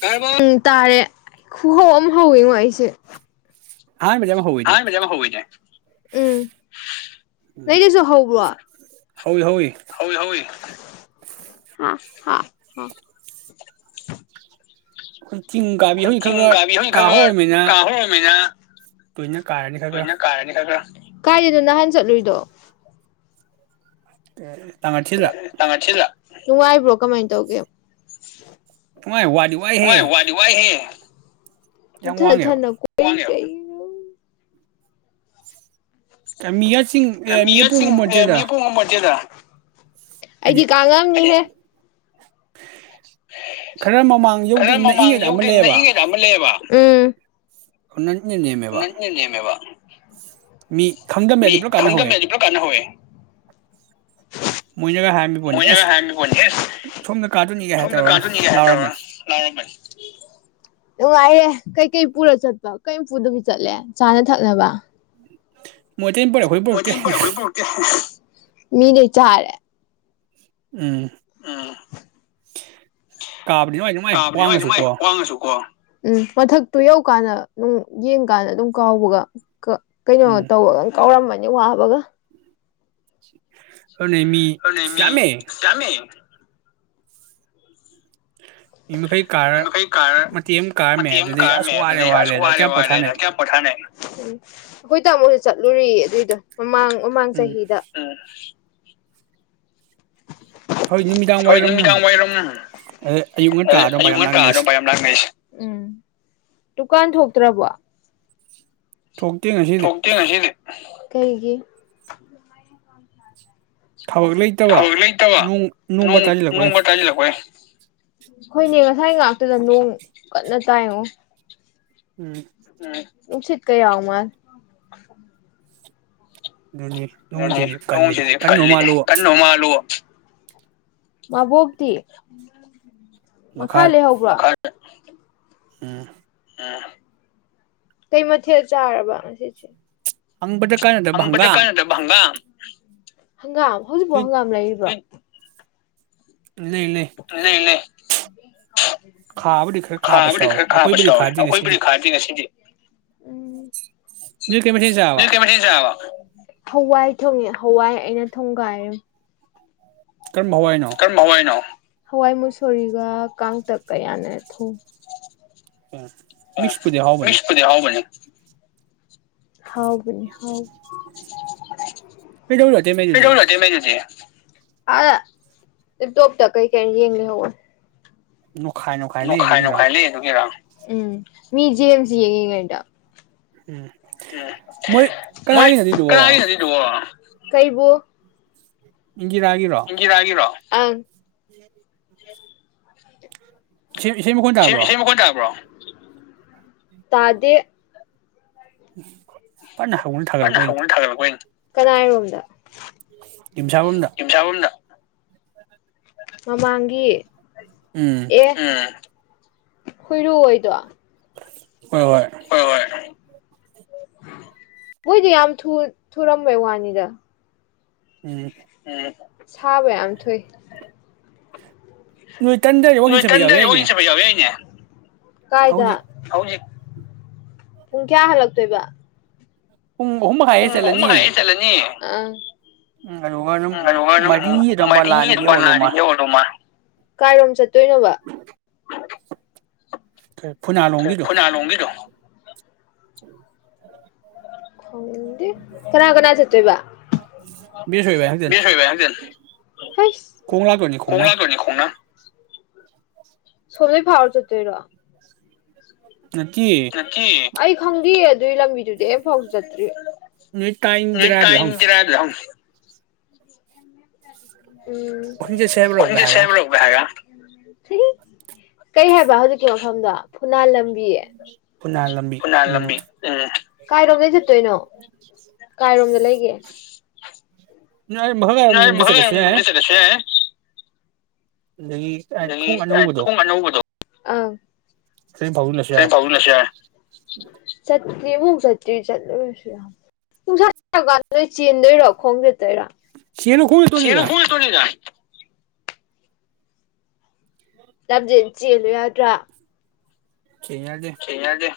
ꯇꯥꯔꯕꯣ ꯎꯝ ꯇꯥꯔꯦ ꯈꯨꯍꯧ ꯑꯃ ꯍꯧꯋꯤꯉꯣ ꯑꯩꯁꯦ ꯑꯍꯥꯟꯕꯗꯤ ꯌꯥꯝ ꯍꯧꯋꯤꯅꯦ ꯑꯍꯥꯟꯕꯖꯦ ꯌꯥꯝ ꯍꯧꯋꯤꯅꯦ ꯎꯝ ꯎꯝ ꯅꯪꯒꯤꯖꯨ ꯍꯧꯕ꯭ꯔꯣ ꯍꯧꯋꯤ ꯍꯧꯋꯤ ꯍꯧꯋꯤ ꯍꯧꯋꯤ [unintelligible] ꯎꯝ [unintelligible] ꯈꯣꯏ ꯍꯧꯖꯤꯛ ꯆꯤꯡ ꯈꯔ ꯈꯔ ꯀꯥꯕꯤ ꯍꯧꯖꯤꯛ ꯀꯥ ꯈꯔ ꯍꯧꯔꯃꯤꯅ ꯈꯔ ꯀꯥ ꯍꯧꯔꯝꯅꯤꯅ ꯇꯣꯏꯅ ꯀꯥꯔꯅꯤ ꯈꯔ ꯇꯣꯏꯅ ꯀꯥꯔꯅꯤ ꯈꯔ ꯈꯔ ꯀꯥꯏꯗꯅꯣ ꯅꯍꯥꯟ ꯆꯠꯂꯨꯏꯗꯣ [unintelligible] [unintelligible] ꯅꯨꯡꯉꯥꯏꯕ꯭ꯔꯣ ꯀꯃꯥꯏ ꯇꯧꯒꯦ ꯅꯨꯡꯉꯥꯏ ꯋꯥꯗꯤ ꯋꯥꯥꯏ ꯋꯥꯏꯍꯦ ꯋꯥꯗꯤ ꯋꯥꯏꯍꯦ ꯌꯥꯝ ꯋꯥꯡꯉꯦꯕ [unintelligible] ꯃꯤꯌꯥ ꯆꯤꯡ ꯑꯦ ꯃꯤꯌꯥ ꯄꯨꯡ [unintelligible] ꯑꯩꯗꯤ ꯀꯥꯉꯝ ꯅꯤꯍꯦ ꯈꯔ ꯃꯃꯥꯡ ꯌꯧꯗꯔꯤ ꯅꯛꯏꯉꯩꯗ ꯑꯃ ꯂꯩꯕ ꯎꯝ [unintelligible] [unintelligible] ꯅꯦꯝꯃꯦꯕ [unintelligible] ꯃꯤ ꯈꯪꯗꯝꯃꯦ ꯑꯗꯨ ꯄꯨꯂꯞ ꯀꯥꯟꯅꯍꯧꯋꯦ ꯑꯗꯨꯅ ꯍꯧꯋꯦ ꯃꯣꯏꯅꯒ ꯍꯥꯏꯔꯝꯃꯤ ꯃꯣꯏꯅꯒ ꯍꯥꯏꯔꯝꯃꯤꯕꯅꯦ ꯀꯥꯗꯣꯏꯅꯤꯒ ꯍꯥꯏ ꯁꯣꯝꯗ ꯇꯧꯔꯒ ꯀꯥꯗꯧꯅꯤ ꯍꯥꯏ ꯇꯨꯔ ꯂꯥꯎꯔꯝꯕꯅꯤ ꯂꯥꯎꯔꯝꯕꯅꯤ ꯅꯨꯡꯉꯥꯏꯔꯦ ꯀꯩꯀꯩ ꯄꯨꯔ ꯆꯠꯄ ꯀꯔꯤꯝ ꯄꯨꯗꯕꯤ ꯆꯠꯂꯦ ꯆꯥꯅ ꯊꯛꯅꯕ ꯃꯣꯏꯇꯩꯩꯅ ꯄꯣꯔꯛ ꯑꯩꯈꯣꯏ ꯄꯨꯔꯛꯇꯦ ꯃꯤꯗꯩ ꯆꯥꯔꯦ [inaudible] ꯀꯥꯕꯗꯤ ꯅꯨꯡꯉꯥꯏ ꯀꯥꯕꯗꯤ ꯅꯨꯡꯉꯥꯏ ꯅꯨꯡꯉꯥꯏ ꯋꯥꯡꯉꯁꯨꯀꯣ ꯋꯥꯡꯉꯁꯨ ꯀꯣ ꯎꯝ ꯃꯊꯛꯇꯨ ꯌꯧ ꯌꯧ ꯀꯥꯟꯗ ꯌꯦꯡ ꯀꯥꯟꯗ ꯑꯗꯨꯝ ꯀꯥꯎꯕꯒ ꯀꯩꯅꯣ ꯎꯝ ꯇꯧ ꯀꯥꯎꯔꯝꯃ ꯋꯥꯕꯒ [inaudible] ꯑꯣꯗꯨꯅꯦ ꯃꯤ ꯌꯥꯝꯃꯦ ꯃꯤ ꯃꯈꯩ ꯃꯤ ꯀꯥꯔ ꯃꯈꯩ ꯀꯥꯔ ꯃꯇꯦꯛ ꯑꯃ ꯀꯥꯔꯝꯃꯦ ꯃꯇꯦꯛ ꯑꯃ ꯑꯗꯨꯗꯤ ꯀꯥꯔꯝꯃꯦ ꯑꯁ ꯋꯥꯔꯦ ꯑꯗꯨꯗꯩ ꯑꯁ ꯋꯥꯔꯦꯗ ꯋꯥꯔꯦ ꯀꯌꯥꯝ ꯋꯥꯔꯦꯗ ꯄꯣꯊꯥꯅꯩ ꯀꯌꯥꯝ ꯄꯣꯊꯥꯅꯩ ꯈꯣꯏ ꯇꯥꯃꯣ ꯆꯠꯂꯨꯔꯤ ꯑꯗꯨꯏꯗꯣ ꯃꯃꯥꯡ ꯃꯃꯥꯡ ꯎꯝ ꯆꯍꯤꯗ ꯍꯣꯏ ꯅꯨꯃꯤꯗꯥꯡ ꯍꯣꯏ ꯋꯥꯏꯔꯝ ꯅꯨꯃꯤꯗꯥꯡ ꯋꯥꯏꯔꯝ ꯑꯗꯩ ꯑꯌꯨꯛ ꯉꯟꯇꯥꯗ ꯑꯌꯨꯛ ꯃꯌꯥꯝ ꯉꯟꯇꯥ ꯂꯥꯛꯅꯩꯁꯦ ꯑꯗꯨꯄꯥ ꯌꯥꯝ ꯂꯥꯛꯅꯩꯁꯦ ꯎꯝ ꯗꯨꯀꯥꯟ ꯊꯣꯛꯇ꯭ꯔꯕꯣ ꯊꯣꯛꯇꯦ ꯉꯁꯤꯗꯤ ꯊꯣꯛꯇꯦ ꯉꯁꯤꯗꯤ ꯀꯩꯒꯤ ꯊꯕꯛ ꯂꯩꯇꯕ ꯊꯕꯛ ꯂꯩꯇꯕ ꯅꯣꯡ ꯅꯣꯡꯒ ꯅꯣꯡ ꯇꯥꯁꯤꯜꯂꯛꯄꯩ ꯅꯣꯡꯃ ꯇꯥꯁꯤꯜꯂꯛꯄꯩ ꯈꯣꯏꯅꯦ ꯉꯁꯥꯏ ꯉꯥꯛꯇꯨꯗ ꯅꯣꯡ ꯀꯟꯅ ꯇꯥꯏꯉꯣ ꯎꯝ ꯅꯨꯡꯁꯤꯠꯀ ꯌꯥꯎ ꯃꯥꯜꯂꯦ ꯑꯗꯨꯅꯤ ꯑꯗꯨꯅꯤ ꯅꯣꯡꯁꯤꯗꯤ ꯅꯣꯡ ꯀꯜꯂꯤꯅꯦ ꯁꯤꯁꯨ ꯀꯟꯕ ꯀꯜꯂꯤꯅꯦ ꯃꯥꯜꯂꯨ ꯀꯟꯅꯣ ꯃꯥꯜꯂꯨꯕ ꯃꯥꯕꯣꯛꯇꯤ ꯃꯈꯥ ꯃꯈꯥꯗ ꯂꯩꯍꯧꯕ꯭ꯔꯣ [unintelligible] ꯎꯝ ꯎꯝ ꯀꯩ ꯃꯊꯦꯜ ꯆꯥꯔꯕ ꯉꯁꯤꯖꯦ ꯍꯪꯕꯗ ꯀꯥꯟꯅꯗꯕ ꯍꯥꯡꯒꯥꯝ ꯍꯥꯡꯒꯥꯝ ꯍꯧꯖꯤꯛꯄꯨ ꯍꯥꯡꯒꯥꯝ ꯂꯩꯔꯤꯕ꯭ꯔꯣ ꯂꯩ ꯂꯩ ꯇ ꯂꯩ ꯂꯩ [unintelligible] ꯈꯥꯕꯨꯗꯤ ꯈꯔ [unintelligible] ꯈꯥꯕꯁꯨ ꯈꯥꯕꯨꯗꯤ ꯌꯥꯎꯋꯦ ꯈꯔ ꯈꯥꯕꯁꯨ ꯑꯩꯈꯣꯏꯕꯨꯗꯤ ꯌꯥꯎꯋꯦ ꯈꯥꯗꯦ ꯉꯁꯤꯗꯤ ꯑꯩꯈꯣꯏꯕꯨꯗꯤ ꯈꯥꯗꯦ ꯉꯁꯤꯗꯤ ꯅꯣꯏ ꯀꯩ ꯃꯊꯦꯜ ꯆꯥꯔꯕ ꯑꯗꯨ ꯀꯩ ꯃꯥꯊꯦꯝ ꯆꯥꯕ ꯍꯋꯥꯏ ꯊꯣꯡꯉꯦ ꯍꯋꯥꯏ ꯑꯩꯅ ꯊꯣꯡꯒꯥꯏ ꯀꯔꯝꯕ ꯍꯋꯥꯏꯅꯣ ꯀꯔꯝꯕ ꯍꯋꯥꯏꯅꯣ ꯍꯋꯥꯏ ꯃꯨꯁꯣꯔꯤꯒ ꯀꯥꯡꯇꯛꯀ ꯌꯥꯅꯔ ꯊꯣꯡꯉꯦ ꯑ ꯃꯤꯛꯄꯨꯗꯤ ꯍꯥꯎꯕꯅꯤ ꯃꯤꯛꯁꯄꯨꯗꯤ ꯍꯥꯎꯕꯅꯦ ꯍꯥꯎꯕꯅꯤ ꯍꯥꯎ ꯀꯩꯗꯧꯔꯤꯅꯣ [unintelligible] ꯑꯇꯩꯃꯩꯗꯨꯗꯤ ꯑ ꯂꯩꯇꯣꯞ ꯇ ꯀꯩꯀꯩ ꯌꯦꯡ ꯂꯩꯌꯥꯎꯕꯅꯤ ꯅꯣꯈꯥꯏ ꯂꯩ ꯅꯣꯈꯥꯏ ꯑꯗꯨꯒꯤꯔꯥ ꯅꯣꯈꯥꯏ ꯂꯩ ꯑꯗꯨꯒꯤꯔ ꯃꯤ ꯖꯤꯌꯦꯝꯖꯤ ꯌꯦꯡꯉꯤ ꯉꯩꯗꯥ ꯎꯝ ꯎꯝ ꯃꯣꯏ ꯃꯣꯏ ꯀꯅꯥꯒꯤꯅꯣ ꯑꯗꯨꯏꯗꯨꯕꯣ ꯀꯅꯥꯒꯤ ꯑꯗꯨꯗꯨꯕꫭ ꯀꯩꯕꯨ [unintelligible] ꯏꯟꯒꯤꯔꯒꯤꯔꯣ ꯑꯟ [unintelligible] [unintelligible] ꯏꯁꯩ ꯃꯈꯣꯟ ꯏꯁꯩ ꯇꯥꯕ꯭ꯔꯣ ꯏꯁꯩ ꯃꯥꯈꫭꯟ ꯇꯥꯕ꯭ꯔꯣ [unintelligible] ꯇꯗꯦ [unintelligible] ꯐꯖꯅ ꯍꯧꯅ ꯀꯟꯅ ꯊꯥꯒꯠꯂꯛꯄꯩꯅꯤ ꯌꯥꯎꯕ ꯑꯝ ꯊꯥꯒꯠ ꯂꯛꯄꯥ ꯑꯩꯅ ꯀꯥꯅꯩ ꯔꯨꯝꯅꫭ ꯗ ꯌꯨꯝꯁꯥꯕꯝꯗ ꯃꯃꯥꯡꯒꯤ ꯎꯝ [unintelligible] ꯑꯦ ꯑꯥ ꯍꯨꯏꯔꯨ ꯑꯣꯏꯗꯣ ꯍꯣꯏ ꯍꯣꯏ ꯃꯣꯏꯗꯤ ꯌꯥꯝ ꯊꯨ ꯊꯨꯔꯝꯕꯩ ꯋꯥꯅꯤꯗ ꯎꯝ ꯎꯝ ꯁꯥꯕ ꯌꯥꯝ ꯊꯨꯏ ꯅꯣꯏ ꯇꯟꯗ꯭ꯔꯗꯤ ꯋꯥꯛꯀꯤꯡ ꯅꯣꯏ ꯆꯠꯄ ꯌꯥꯎ ꯀꯟꯗ ꯌꯅꯤꯡꯡ ꯌꯥꯏꯅꯦ ꯆꯕ ꯌꯥꯎꯋꯤ ꯑꯩꯅꯦ ꯀꯥꯏꯗ ꯍꯧꯖꯤꯛ ꯍꯧ ꯄꯨꯡ ꯀꯌꯥ ꯍꯜꯂꯛꯇꯣꯏꯕ ꯄꯨꯡ ꯑꯍꯨꯝ ꯃꯈꯥꯏ ꯎ ꯍꯦꯛ ꯎꯃ ꯆꯠꯂꯅꯤ ꯍ ꯍꯥꯏꯁꯂꯅꯤ ꯑ ꯎꯝ ꯑꯗꯨꯒ ꯑꯗꯨꯝ ꯃꯔꯤ ꯑꯗꯨꯋꯥꯏ ꯃꯄꯥ ꯃꯅꯤ ꯂꯥꯛꯑꯅꯤ ꯔꯝꯕ ꯌꯧꯔꯗꯧ ꯂꯔꯒꯦ ꯃꯥꯜꯂꯦ ꯑꯣꯏꯔꯃ ꯀꯥꯏꯔꯣꯝ ꯆꯠꯇꯣꯏꯅꯣꯕ ꯐꯅꯥ ꯂꯣꯡꯒ ꯂꯣ ꯎꯝ ꯀꯅꯥ ꯀꯅꯥ ꯆꯠꯇꯣꯏꯕ ꯕꯦꯁ ꯑꯣꯏꯕ ꯃꯤ ꯍꯥꯏꯗꯨꯅꯤ ꯍ ꯍ ꯈꯣꯡ ꯂꯥꯛꯇꯣꯏꯅꯤ ꯈꯣꯡꯅ ꯈꯣꯡꯒꯅꯤ ꯈꯣꯡꯅ ꯁꯂꯣꯏ ꯐꯥꯎꯔ ꯆ ꯇꯔꯣ ꯅꯠꯇꯦ ꯑꯩ ꯈꯪꯒ ꯑꯗꯨ ꯂꯝꯕꯤꯗꯨꯗꯤ ꯐꯥꯎ ꯆꯠꯇ꯭ꯔꯤ ꯅꯣꯏ ꯇꯥꯏꯟ ꯖꯦꯔꯥꯗꯨꯗ ꯍꯪꯉꯨ ꯎꯝ ꯋꯥꯛꯀꯤꯡ ꯆꯠꯁꯦ ꯍꯥꯏꯕ꯭ꯔꯣꯒ ꯈꯨꯟꯖꯦ ꯍꯥꯏꯔꯒ ꯁꯦꯕꯒꯕꯒ ꯁꯤ ꯀꯔꯤ ꯍꯥꯏꯕ ꯍꯧꯖꯤꯛꯀꯤ ꯃꯐꯝꯗꯣ ꯐꯨꯅꯥꯂꯝ ꯐꯨꯅꯥ ꯂꯝꯕꯤ ꯎꯝ ꯀꯥꯏꯔꯣꯝ ꯆꯠꯇꯣꯏꯅꯣ ꯀꯣꯝ ꯂꯩꯒꯦ ꯅꯣꯏ ꯃꯈꯥ ꯀꯥꯏꯔꯣꯝꯗ ꯆꯠꯂꯁꯨ ꯌꯥꯏ ꯃꯁ ꯔꯁꯦ ꯑꯗꯒꯤ ꯊꯣꯡ ꯑꯅꯧꯕꯗꯣ ꯑ ꯑꯗꯨꯗꯩ ꯐꯥꯎꯖꯤꯜꯂꯁꯨ ꯀ ꯌꯥꯔꯦ ꯐꯥꯎ ꯅꯁꯤ ꯆꯠ ꯃꯨꯛ ꯆꯠꯇ꯭ꯔꯤ ꯆꯠꯂꯨꯔꯁꯨ ꯌꯥꯝ ꯅꯨꯡꯁꯥ ꯆꯀꯥꯟꯗ ꯅꯣꯏ ꯆꯦꯟꯗꯣꯏꯔꯥ ꯈꯣꯡ ꯆꯠꯇꯣꯏꯔꯥ ꯁꯤꯅ ꯈꯣꯏꯕ ꯇꯣꯅꯤꯗ ꯇꯞꯖꯦꯟ ꯆꯦꯜꯂꯨ ꯌꯥꯗ꯭ꯔꯥ ꯀꯩꯅꯗꯦ ꯆꯦꯟ ꯌꯥꯗꯦ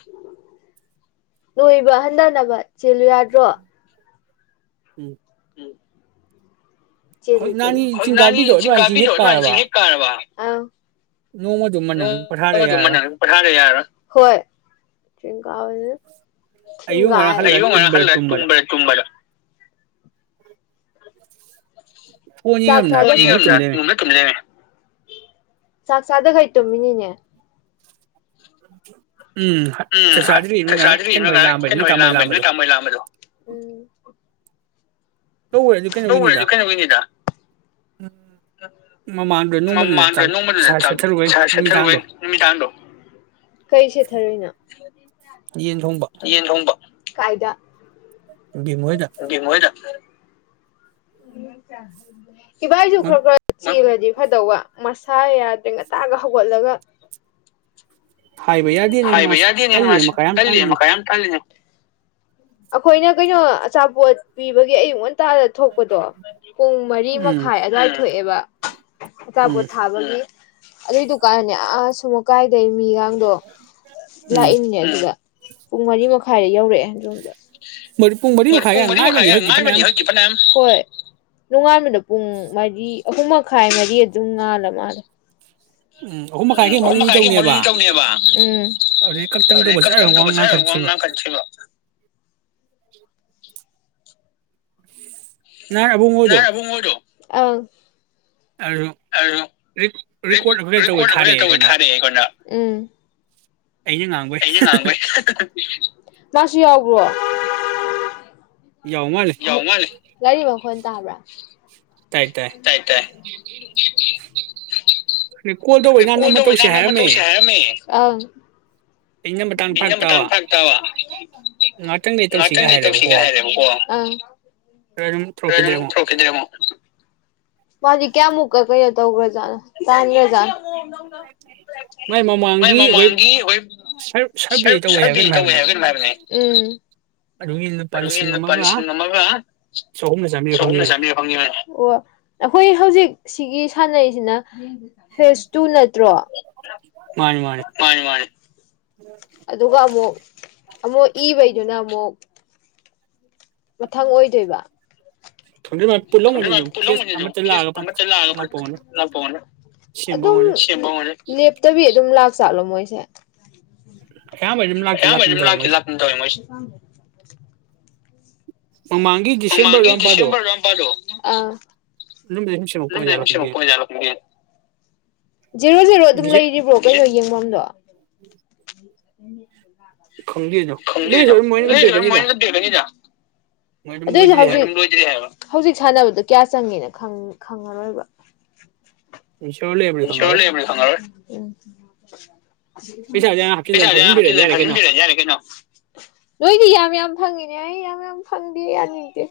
ꯅꯣꯏꯕ ꯍꯟꯊꯅꯕ ꯆꯦꯜꯂꯨ ꯌꯥꯗ꯭ꯔꯣ ꯎꯝ ꯎ ꯆꯦꯂꯨ ꯍꯧꯖꯤꯛ ꯆꯦꯂꯨ ꯅꯍꯥꯟꯒꯤ ꯆꯤꯡ ꯀꯥꯕꯤꯗꯣ ꯅꯅꯤꯁꯤꯡ ꯑꯗꯨꯃꯥꯏꯅ ꯆꯤꯡ ꯍꯦꯛ ꯀꯥꯕꯤꯔꯣꯑꯣ ꯀꯥꯔꯕ ꯅꯅꯤꯁꯤꯡ ꯍꯦꯛ ꯀꯥꯅꯕ ꯅꯣꯡꯃꯗꯨꯃ ꯅꯪ ꯄꯣꯊꯥꯗ ꯑ ꯀ ꯃ ꯌꯥꯔꯔꯣꯏ ꯄꯊꯥꯔꯦ ꯌꯥꯔ ꯍꯣꯏ ꯭ꯔ ꯑꯌꯨꯛ ꯉꯔꯥꯡ ꯍꯜꯂ ꯇꯨꯝꯕꯗ ꯇꯔ ꯎꯟ ꯁꯠ [inaudible] ꯆꯥꯛꯁꯥ ꯁꯗ ꯀꯩꯇꯣꯃꯤꯅꯤꯅꯦ ꯍꯣꯊꯤ [inaudible] ꯎꯝꯗ꯭ꯔꯤꯅ ꯍꯣꯏ ꯉ ꯂꯥꯝꯕꯩ ꯀꯩꯅꯣ ꯅꯣꯏ ꯍ ꯇꯥꯃꯣ ꯍꯣꯏ ꯂꯥꯑꯝꯕꯩ ꯅꯣꯏ ꯂꯥꯝꯕꯗꯣ ꯇꯥꯃ ꯍꯣꯏ ꯂꯥꯛꯑꯝꯕꯗꯣ ꯇꯦ ꯑꯗꯨ ꯀꯩꯅꯣꯋꯅꯤꯗ ꯅꯣꯡꯃꯗꯨꯗ ꯃꯃꯥꯡꯗ ꯆꯥꯛ ꯅꯣꯡꯃꯗꯗ ꯁꯥ ꯁꯦꯠꯊꯔꯨꯕꯩ ꯁꯦꯠꯊꯔꯨ ꯅꯨꯃꯤꯗꯥꯡꯗꯣ ꯅꯨꯃꯤꯗꯥꯡꯗꯣ ꯀ ꯁꯔꯏꯅꯣ ꯌꯦꯟ ꯊꯣꯡꯕ ꯌꯦꯟ ꯊꯣꯡꯕ ꯀꯥꯏꯗ ꯕꯤꯝ ꯍꯣꯏꯗ ꯦ ꯍꯣꯏꯗ ꯎ ꯆ ꯏꯕꯥꯏꯁꯨ ꯃꯣꯏ ꯈꯔ ꯈꯔ ꯆꯦꯜꯂꯗꯤ ꯐꯗ ꯋꯥ ꯃꯁꯥ ꯌꯥꯗ꯭ꯔꯤ ꯉ ꯇꯒ ꯍꯧꯒꯠꯂꯒ ꯍꯥꯏꯕ ꯌꯥꯗꯦꯅꯦ ꯍꯥꯏꯥꯏꯕ ꯃꯥꯁꯦ ꯌꯥꯗꯦꯅꯦ ꯇꯜꯂꯤꯅꯦ ꯃꯥꯁ ꯃꯀꯥ ꯌꯥꯝ ꯇꯜꯂꯤ ꯇꯜꯂꯤꯅꯦ ꯃꯈꯥ ꯌꯥꯝ ꯇꯜꯂꯤꯅꯦ ꯑꯩꯈꯣꯏꯅ ꯀꯩꯅꯣ ꯑꯆꯥꯄꯣꯠ ꯄꯤꯕꯒꯤ ꯑꯌꯨꯛꯟ ꯍꯞꯇꯥꯗ ꯊꯣꯛꯄꯗꯣ ꯄꯨꯡ ꯃꯔꯤ ꯎꯝ ꯃꯈꯥꯏ ꯑꯗꯨꯋꯥꯏꯗ ꯊꯣꯛꯑꯦꯕ ꯎꯝ ꯑꯆꯥꯄꯣꯠ ꯊꯥꯕꯒꯤ ꯑꯗꯨꯏ ꯗꯨꯀꯥꯟꯅꯦ ꯑ ꯊꯨꯃ ꯀꯥꯏꯗꯩꯃꯤ ꯑꯗꯣ ꯎꯝ ꯂꯥꯛꯏꯅꯦ ꯑꯗꯨꯒ ꯄꯨꯡ ꯃꯔꯤ ꯃꯈꯥꯏꯗ ꯌꯧꯔꯛꯑꯦꯣꯝꯗ ꯃꯔꯤ ꯄꯨꯡ ꯃꯔꯤ ꯃꯈꯥꯏ ꯒꯥꯏ ꯉꯥꯏꯕꯅꯤ ꯍꯧꯖꯤꯛꯇꯤ ꯐꯅꯌꯥꯝ ꯍꯣꯏ ꯅꯣꯡꯉꯥꯟꯕꯗꯣ ꯄꯨꯡ ꯃꯔꯤ ꯑꯍꯨꯝ ꯃꯈꯥꯏ ꯃꯔꯤ ꯑꯗꯨꯝ ꯉꯥꯜꯂ ꯃꯥꯜꯂꯦ ꯎꯝ ꯑꯍꯨꯝ ꯃꯈꯥꯏ ꯎꯝ ꯍꯦꯛ ꯑꯍꯨꯝ ꯃꯔꯤꯅꯤ ꯃꯈꯥꯏꯒꯤ ꯃꯅꯤ ꯇꯧꯅꯦꯕ ꯑꯗꯨꯗꯩ ꯀꯛꯇꯪ ꯎ ꯇꯧꯕ ꯖꯔ ꯀꯇꯪ ꯇꯧꯕꯁ ꯋꯥ ꯉꯥꯡꯈꯠꯈꯤꯕ ꯅꯍꯥꯟ ꯃ ꯑꯕꯨꯡꯉꯣꯗꯣ ꯑ ꯑꯗꯨ ꯑꯗꯨ ꯔꯦꯀꯣꯔꯠ ꯀꯩꯅꯣ ꯇꯧꯕꯩ ꯔꯦꯀꯣꯔꯠ ꯊꯥꯔꯛꯑꯦ ꯐꯣꯏꯅ ꯇꯧꯋ ꯑꯩꯉꯣꯟꯗ ꯊꯥꯔꯛꯑꯦ ꯑꯩꯈꯣꯟꯅ ꯎ ꯑꯩꯅ ꯉꯥꯡꯕꯩ ꯑꯩꯅ ꯉꯥꯡꯕꯩ ꯃꯥꯁꯨ ꯌꯥꯎꯕ꯭ꯔꯣ ꯌꯥꯎ ꯃꯥꯜꯂꯦ ꯂꯕ ꯐꯣꯟ ꯇ꯭ꯔ ꯇꯥꯏ ꯇꯥꯏ ꯀꯣꯜ ꯇꯧꯕ ꯅꯍꯥꯟ ꯅꯃ ꯇꯧꯁꯦ ꯍꯥꯏꯔꯝꯃꯦ ꯑ ꯑꯩꯅ ꯃꯇꯥꯡ ꯐꯥꯛ ꯇꯕ ꯉꯥꯛꯇꯪ ꯂꯩ ꯇꯧꯁꯤꯒ ꯉꯍꯥꯛꯇꯪꯗ ꯍꯥꯏꯔꯦꯕꯀꯣ ꯇꯧꯁꯤꯒꯦ ꯍꯥꯏꯔꯦꯕꯀꯣ ꯑꯗ ꯑꯗꯨꯝ ꯇꯧꯔꯛꯈꯤꯗ꯭ꯔꯦ ꯑꯃꯨꯛ ꯊꯣꯛꯈꯤꯗꯃꯣ ꯃꯥꯖꯤ ꯀꯌꯥ ꯃꯨꯀ ꯀꯩꯅ ꯇꯧꯕ꯭ꯔꯖꯥꯅ ꯃꯥꯏ ꯃꯥꯏ ꯃꯃꯥꯡꯒꯤ ꯑꯩꯈꯣꯏ ꯃꯃꯥꯡꯒꯤ ꯍꯣꯏ ꯁꯔꯚꯦ ꯇꯧꯋꯦ ꯍꯥꯏꯕ ꯁꯔꯚ ꯀꯩꯅꯣꯝ ꯇꯧꯋꯦ ꯍꯥꯏꯕꯅꯦ ꯍꯥꯏꯕ ꯀꯩꯅꯣ ꯍꯥꯏꯕꯅꯦ ꯎꯝ ꯑꯗꯨꯒꯤ ꯂꯨꯄꯥ ꯑꯗꯨ ꯂꯤꯁꯤꯡ ꯂꯨꯄꯥ ꯑꯃꯒ ꯂꯤꯁꯤꯡ ꯑꯃꯒ ꯆꯍꯨꯝꯂ ꯆꯥꯝꯃꯔꯤꯔ ꯆꯍꯨꯝꯔ ꯐꯪꯈꯤꯕꯅꯦ ꯆꯝꯃꯔꯤꯔ ꯐꯪꯉꯤ ꯑꯣ ꯑꯩꯈꯣꯏ ꯍꯧꯖꯤꯛ ꯁꯤꯒꯤ ꯁꯥꯟꯅꯩꯁꯤꯅ ꯐꯦꯁ ꯇꯨ ꯅꯠꯇ꯭ꯔꯣ ꯃꯥꯅꯤ ꯃꯥꯅꯤ ꯑꯗꯨꯒ ꯑꯃꯨꯛ ꯑꯃꯨꯛ ꯏꯕꯩꯗꯨꯅ ꯑꯃꯨꯛ ꯃꯊꯪ ꯑꯣꯏꯗꯣꯏꯕ ꯈꯪꯗꯦ ꯃꯥ [inaudible] ꯄꯨꯜꯂꯝꯒꯅꯤ ꯑꯗꯨꯝ ꯐꯦꯁ ꯑꯃꯠꯇ ꯂꯥꯛꯑꯒ ꯄꯨꯂꯞ ꯂꯥꯛꯄ ꯑꯣꯏꯔꯝꯒꯅꯤ ꯁꯦꯝꯕ ꯑꯗꯨꯝ ꯑꯣꯏꯔꯝꯒꯅꯤ ꯂꯦꯞꯇꯕꯤ ꯑꯗꯨꯝ ꯂꯥꯛꯇꯩ ꯆꯂꯣ ꯃꯣꯏꯁꯦ ꯑꯌꯥꯝꯕ ꯑꯗꯨꯝ ꯂꯥꯛꯇꯤ ꯑꯌꯥꯝꯕ ꯂꯥꯛꯀꯨꯝ ꯑꯗꯨꯝ ꯇꯧꯋꯦ ꯂꯥꯛꯇꯤ ꯃꯣꯏꯁꯦ ꯂꯥꯛꯀꯨꯝ ꯇꯧꯑꯦ ꯃꯣꯏꯁꯦ ꯃꯃꯥꯡꯒꯤ ꯗꯤꯁꯦꯝꯕꯔ ꯑꯗꯨꯋꯥꯏ ꯃꯄꯥꯗꯣ ꯑꯗꯨꯝꯕꯗ ꯁꯨꯝ ꯁꯦꯝꯃꯛꯄ ꯑꯣꯏꯖꯥꯠꯂ ꯑ ꯖꯦꯔꯣ ꯖꯦꯔꯣ ꯑꯗꯨꯝ ꯈꯪꯗꯦ ꯂꯩꯔꯤꯕ꯭ꯔꯣ ꯀꯩꯅꯣ ꯌꯦꯡꯐꯝꯗꯣ [inaudible] ꯈꯪꯗꯦꯗꯣ ꯈꯪꯗꯦ ꯑꯗꯨꯏꯁꯨ ꯃꯣꯏꯅ ꯑꯗꯨꯝ ꯄꯤꯔꯛꯀꯅꯤꯗ ꯃꯣꯏ ꯑꯗꯨꯝ ꯑꯗꯨꯏ ꯂꯣꯏꯗ꯭ꯔꯤ ꯍꯥꯏꯕ ꯍꯧꯖꯤꯛ ꯍꯧꯖꯤꯛ ꯁꯥꯟꯅꯕꯗꯣ ꯀꯌꯥ ꯆꯪ ꯉꯤꯅ ꯈꯪ ꯈꯪꯉꯔꯣꯏꯕ [unintelligible] [inaudible] [unintelligible] ꯏꯟꯁꯤꯌꯣꯔ ꯂꯩꯕꯗꯤ ꯈꯪꯉꯔꯣꯏ ꯄꯩꯁꯥꯁꯦ ꯑꯩꯅ ꯍꯥꯞꯆꯤꯜꯂ ꯐꯥꯞꯆꯤꯟꯕꯤꯔꯗꯤ ꯌꯥꯔꯦ ꯀꯩꯅꯣ ꯌꯥꯔꯦ ꯀꯩꯅꯣ ꯅꯣꯏꯗꯤ ꯌꯥꯝ ꯌꯥꯝ ꯈꯪꯉꯤꯅꯦ ꯑꯩ ꯌꯥꯝ ꯌꯥꯝ ꯐꯪꯗꯦ ꯌꯥꯅꯤꯡꯗꯦ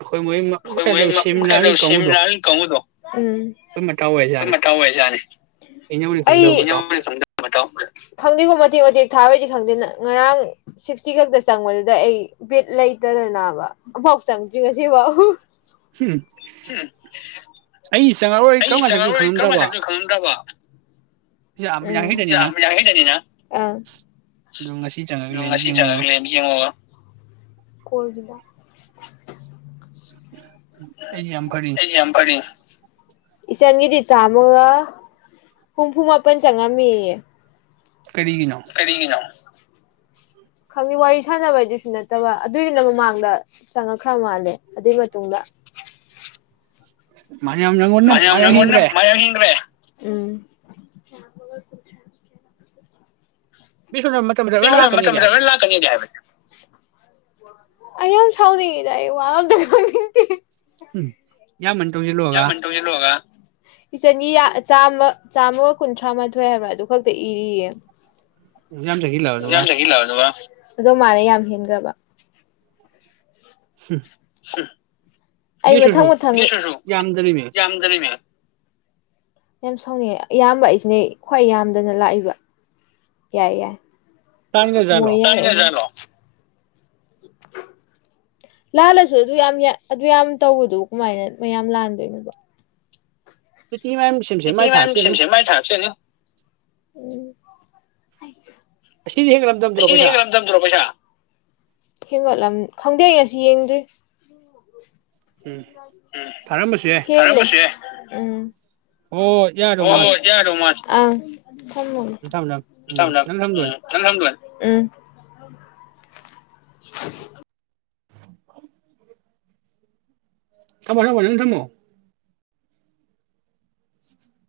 ꯑꯩꯈꯣꯏ ꯃꯣꯏ ꯑꯝ ꯑꯩ ꯀꯩꯗꯧ ꯁꯦꯃꯤꯂꯥꯜ ꯀꯥꯡꯕꯨꯗꯣ ꯑꯩꯈꯣꯏ ꯃꯇꯥꯎ ꯑꯣꯏꯔꯖꯥꯠꯅꯤ ꯑꯩꯅꯕꯨꯗꯤ ꯈꯪꯗꯕ ꯃꯇꯥꯎ ꯈꯪꯗꯦꯀꯣ ꯃꯇꯦꯛ ꯃꯇꯦꯛ ꯊꯥꯕꯩꯗꯤ ꯈꯪꯗꯦꯅ ꯉꯔꯥꯡ ꯁꯤꯛꯁꯇꯤ ꯈꯛꯇ ꯆꯪꯕꯗꯨꯗ ꯑꯩ ꯕꯤꯠ ꯂꯩꯇꯗꯅꯕ ꯑꯃꯨꯛꯐꯥꯎ ꯆꯪꯗ꯭ꯔꯤ ꯉꯁꯤ ꯖꯤ [inaudible] ꯎꯝ ꯑꯩ ꯆꯪꯉꯛꯑꯔꯣꯏ ꯀꯔꯝ ꯀꯥꯟ ꯆꯪꯉꯛꯇꯣꯏ ꯈꯪꯉꯝꯗ꯭ꯔꯕ ꯄꯩꯁꯥ [unintelligible] ꯎꯝ ꯌꯥꯡꯈꯩꯗꯅꯤꯅ ꯌꯥꯝ ꯌꯥꯡꯈꯩꯗꯅꯤꯅ ꯎꯝ ꯑꯗꯣ ꯉꯁꯤ ꯆꯪꯉꯒ ꯑ ꯂꯩꯔꯝ ꯉꯁꯤ ꯌꯦꯡꯉꯣꯕ ꯆꯪꯉꯒ ꯂꯩ ꯌꯦꯡꯉꯣꯒ ꯑꯩ ꯌꯥꯝ ꯐꯔꯤ ꯑꯩꯗꯤ ꯌꯥꯝ ꯀꯜꯂꯤ ꯏꯆꯟꯒꯤꯗꯤ ꯆꯥꯝꯃꯒ ꯍꯨꯝꯐꯨ ꯃꯥꯄꯟ ꯆꯪꯉꯝꯃꯤ ꯀꯔꯤꯒꯤꯅꯣ ꯀꯔꯤꯒꯤꯅꯣ ꯈꯪꯗꯦ ꯋꯥꯔꯤ ꯁꯥꯟꯅꯕꯩꯗꯨꯁꯨ ꯅꯠꯇꯕ ꯑꯗꯨꯏꯗꯨꯅ ꯃꯃꯥꯡꯗ ꯆꯪꯉꯛꯈ꯭ꯔ ꯃꯥꯜꯂꯦ ꯑꯗꯨꯒꯤ ꯃꯇꯨꯡꯗ ꯃꯥꯅ ꯌꯥꯝ ꯅꯪꯉꯣꯟꯗ ꯃꯥ ꯌꯥꯝ ꯍꯦꯟꯈ꯭ꯔꯦ [inaudible] [unintelligible] ꯎꯝ ꯕꯤꯁꯣꯅ ꯃꯇꯝ ꯃꯇꯝ ꯂꯣꯏ ꯂꯥꯛꯀꯅꯤꯗꯤ ꯍꯥꯏꯕꯅꯦ [unintelligible] ꯑꯩꯌꯥꯝ ꯁꯥꯎꯅꯤꯡꯉꯤꯗ ꯑꯩ ꯋꯥ ꯑꯃꯇ ꯉꯥꯡꯅꯤꯡꯗꯦ ꯍꯨꯝ ꯌꯥꯝꯃꯟ ꯇꯧꯁꯤꯜꯂꯨꯔꯒ [unintelligible] ꯆꯥꯝꯃ ꯆꯥꯝꯃꯒ ꯀꯨꯟꯊ꯭ꯔꯥ ꯃꯥꯊꯣꯏ ꯍꯥꯏꯕ꯭ꯔꯥ ꯑꯗꯨ ꯈꯛꯇ ꯏꯔꯤꯌꯦ ꯎꯝ [unintelligible] ꯑꯗꯨꯕ ꯑꯗꯣ ꯃꯥꯜꯂꯦ ꯌꯥꯝ ꯍꯦꯟꯒ꯭ꯔꯕ [unintelligible] [unintelligible] ꯑꯩ ꯕꯤꯁꯨꯁꯨ ꯃꯊꯪ ꯃꯊꯪ [unintelligible] ꯌꯥꯝꯗꯔꯤꯃꯤ ꯌꯥꯝꯖꯅꯤꯡ ꯌꯥꯝ ꯁꯥꯎꯅꯤꯡꯉꯦ ꯑꯌꯥꯝꯕ ꯑꯩꯁꯤꯅꯦ ꯈ꯭ꯋꯥꯏ ꯌꯥꯝꯗꯅ ꯂꯥꯛꯏꯕ ꯌꯥꯏ ꯌꯥꯏ ꯇꯥꯡꯈ꯭ꯔꯖꯥꯠꯂꯣ [unintelligible] [unintelligible] ꯂꯥꯜꯂꯁꯨ ꯑꯗꯨ ꯌꯥꯝ ꯑꯗꯨ ꯌꯥꯝ ꯇꯧꯕꯗꯣ ꯀꯃꯥꯏꯅ ꯃꯌꯥꯝ ꯂꯥꯟꯗꯣꯏꯅꯣꯕ ꯄꯦꯇꯤ ꯃꯌꯥꯝ ꯁꯦꯝ ꯁꯦꯝ ꯃꯥꯏ ꯊꯥꯛꯆꯅꯤ [unintelligible] ꯑꯁꯤꯗꯤ ꯍꯦꯟꯒꯠꯂꯝꯗꯕꯗ꯭ꯔꯣ ꯁꯤꯗꯤ ꯄꯩꯁꯥ ꯍꯦꯟꯒꯠꯂꯝꯗ꯭ꯔꯣ ꯄꯩꯁꯥ ꯍꯦꯟꯒꯠꯂꯝ ꯈꯪꯗꯦ ꯑꯩ ꯉꯁꯤ ꯌꯦꯡꯗ꯭ꯔꯤ ꯎꯝ ꯊꯥꯔꯝꯕꯁꯨ ꯌꯥꯏ [unintelligible] ꯑ ꯍꯣꯏ ꯌꯥꯗꯧ ꯃꯥꯜꯂꯦ ꯊꯝꯃꯦ ꯊꯝꯃꯦ ꯎꯝ ꯅꯪ ꯊꯝꯗꯣꯏꯅꯦ ꯊꯝꯃꯒꯦ [unintelligible] ꯎꯝ [unintelligible] ꯊꯝꯃꯣ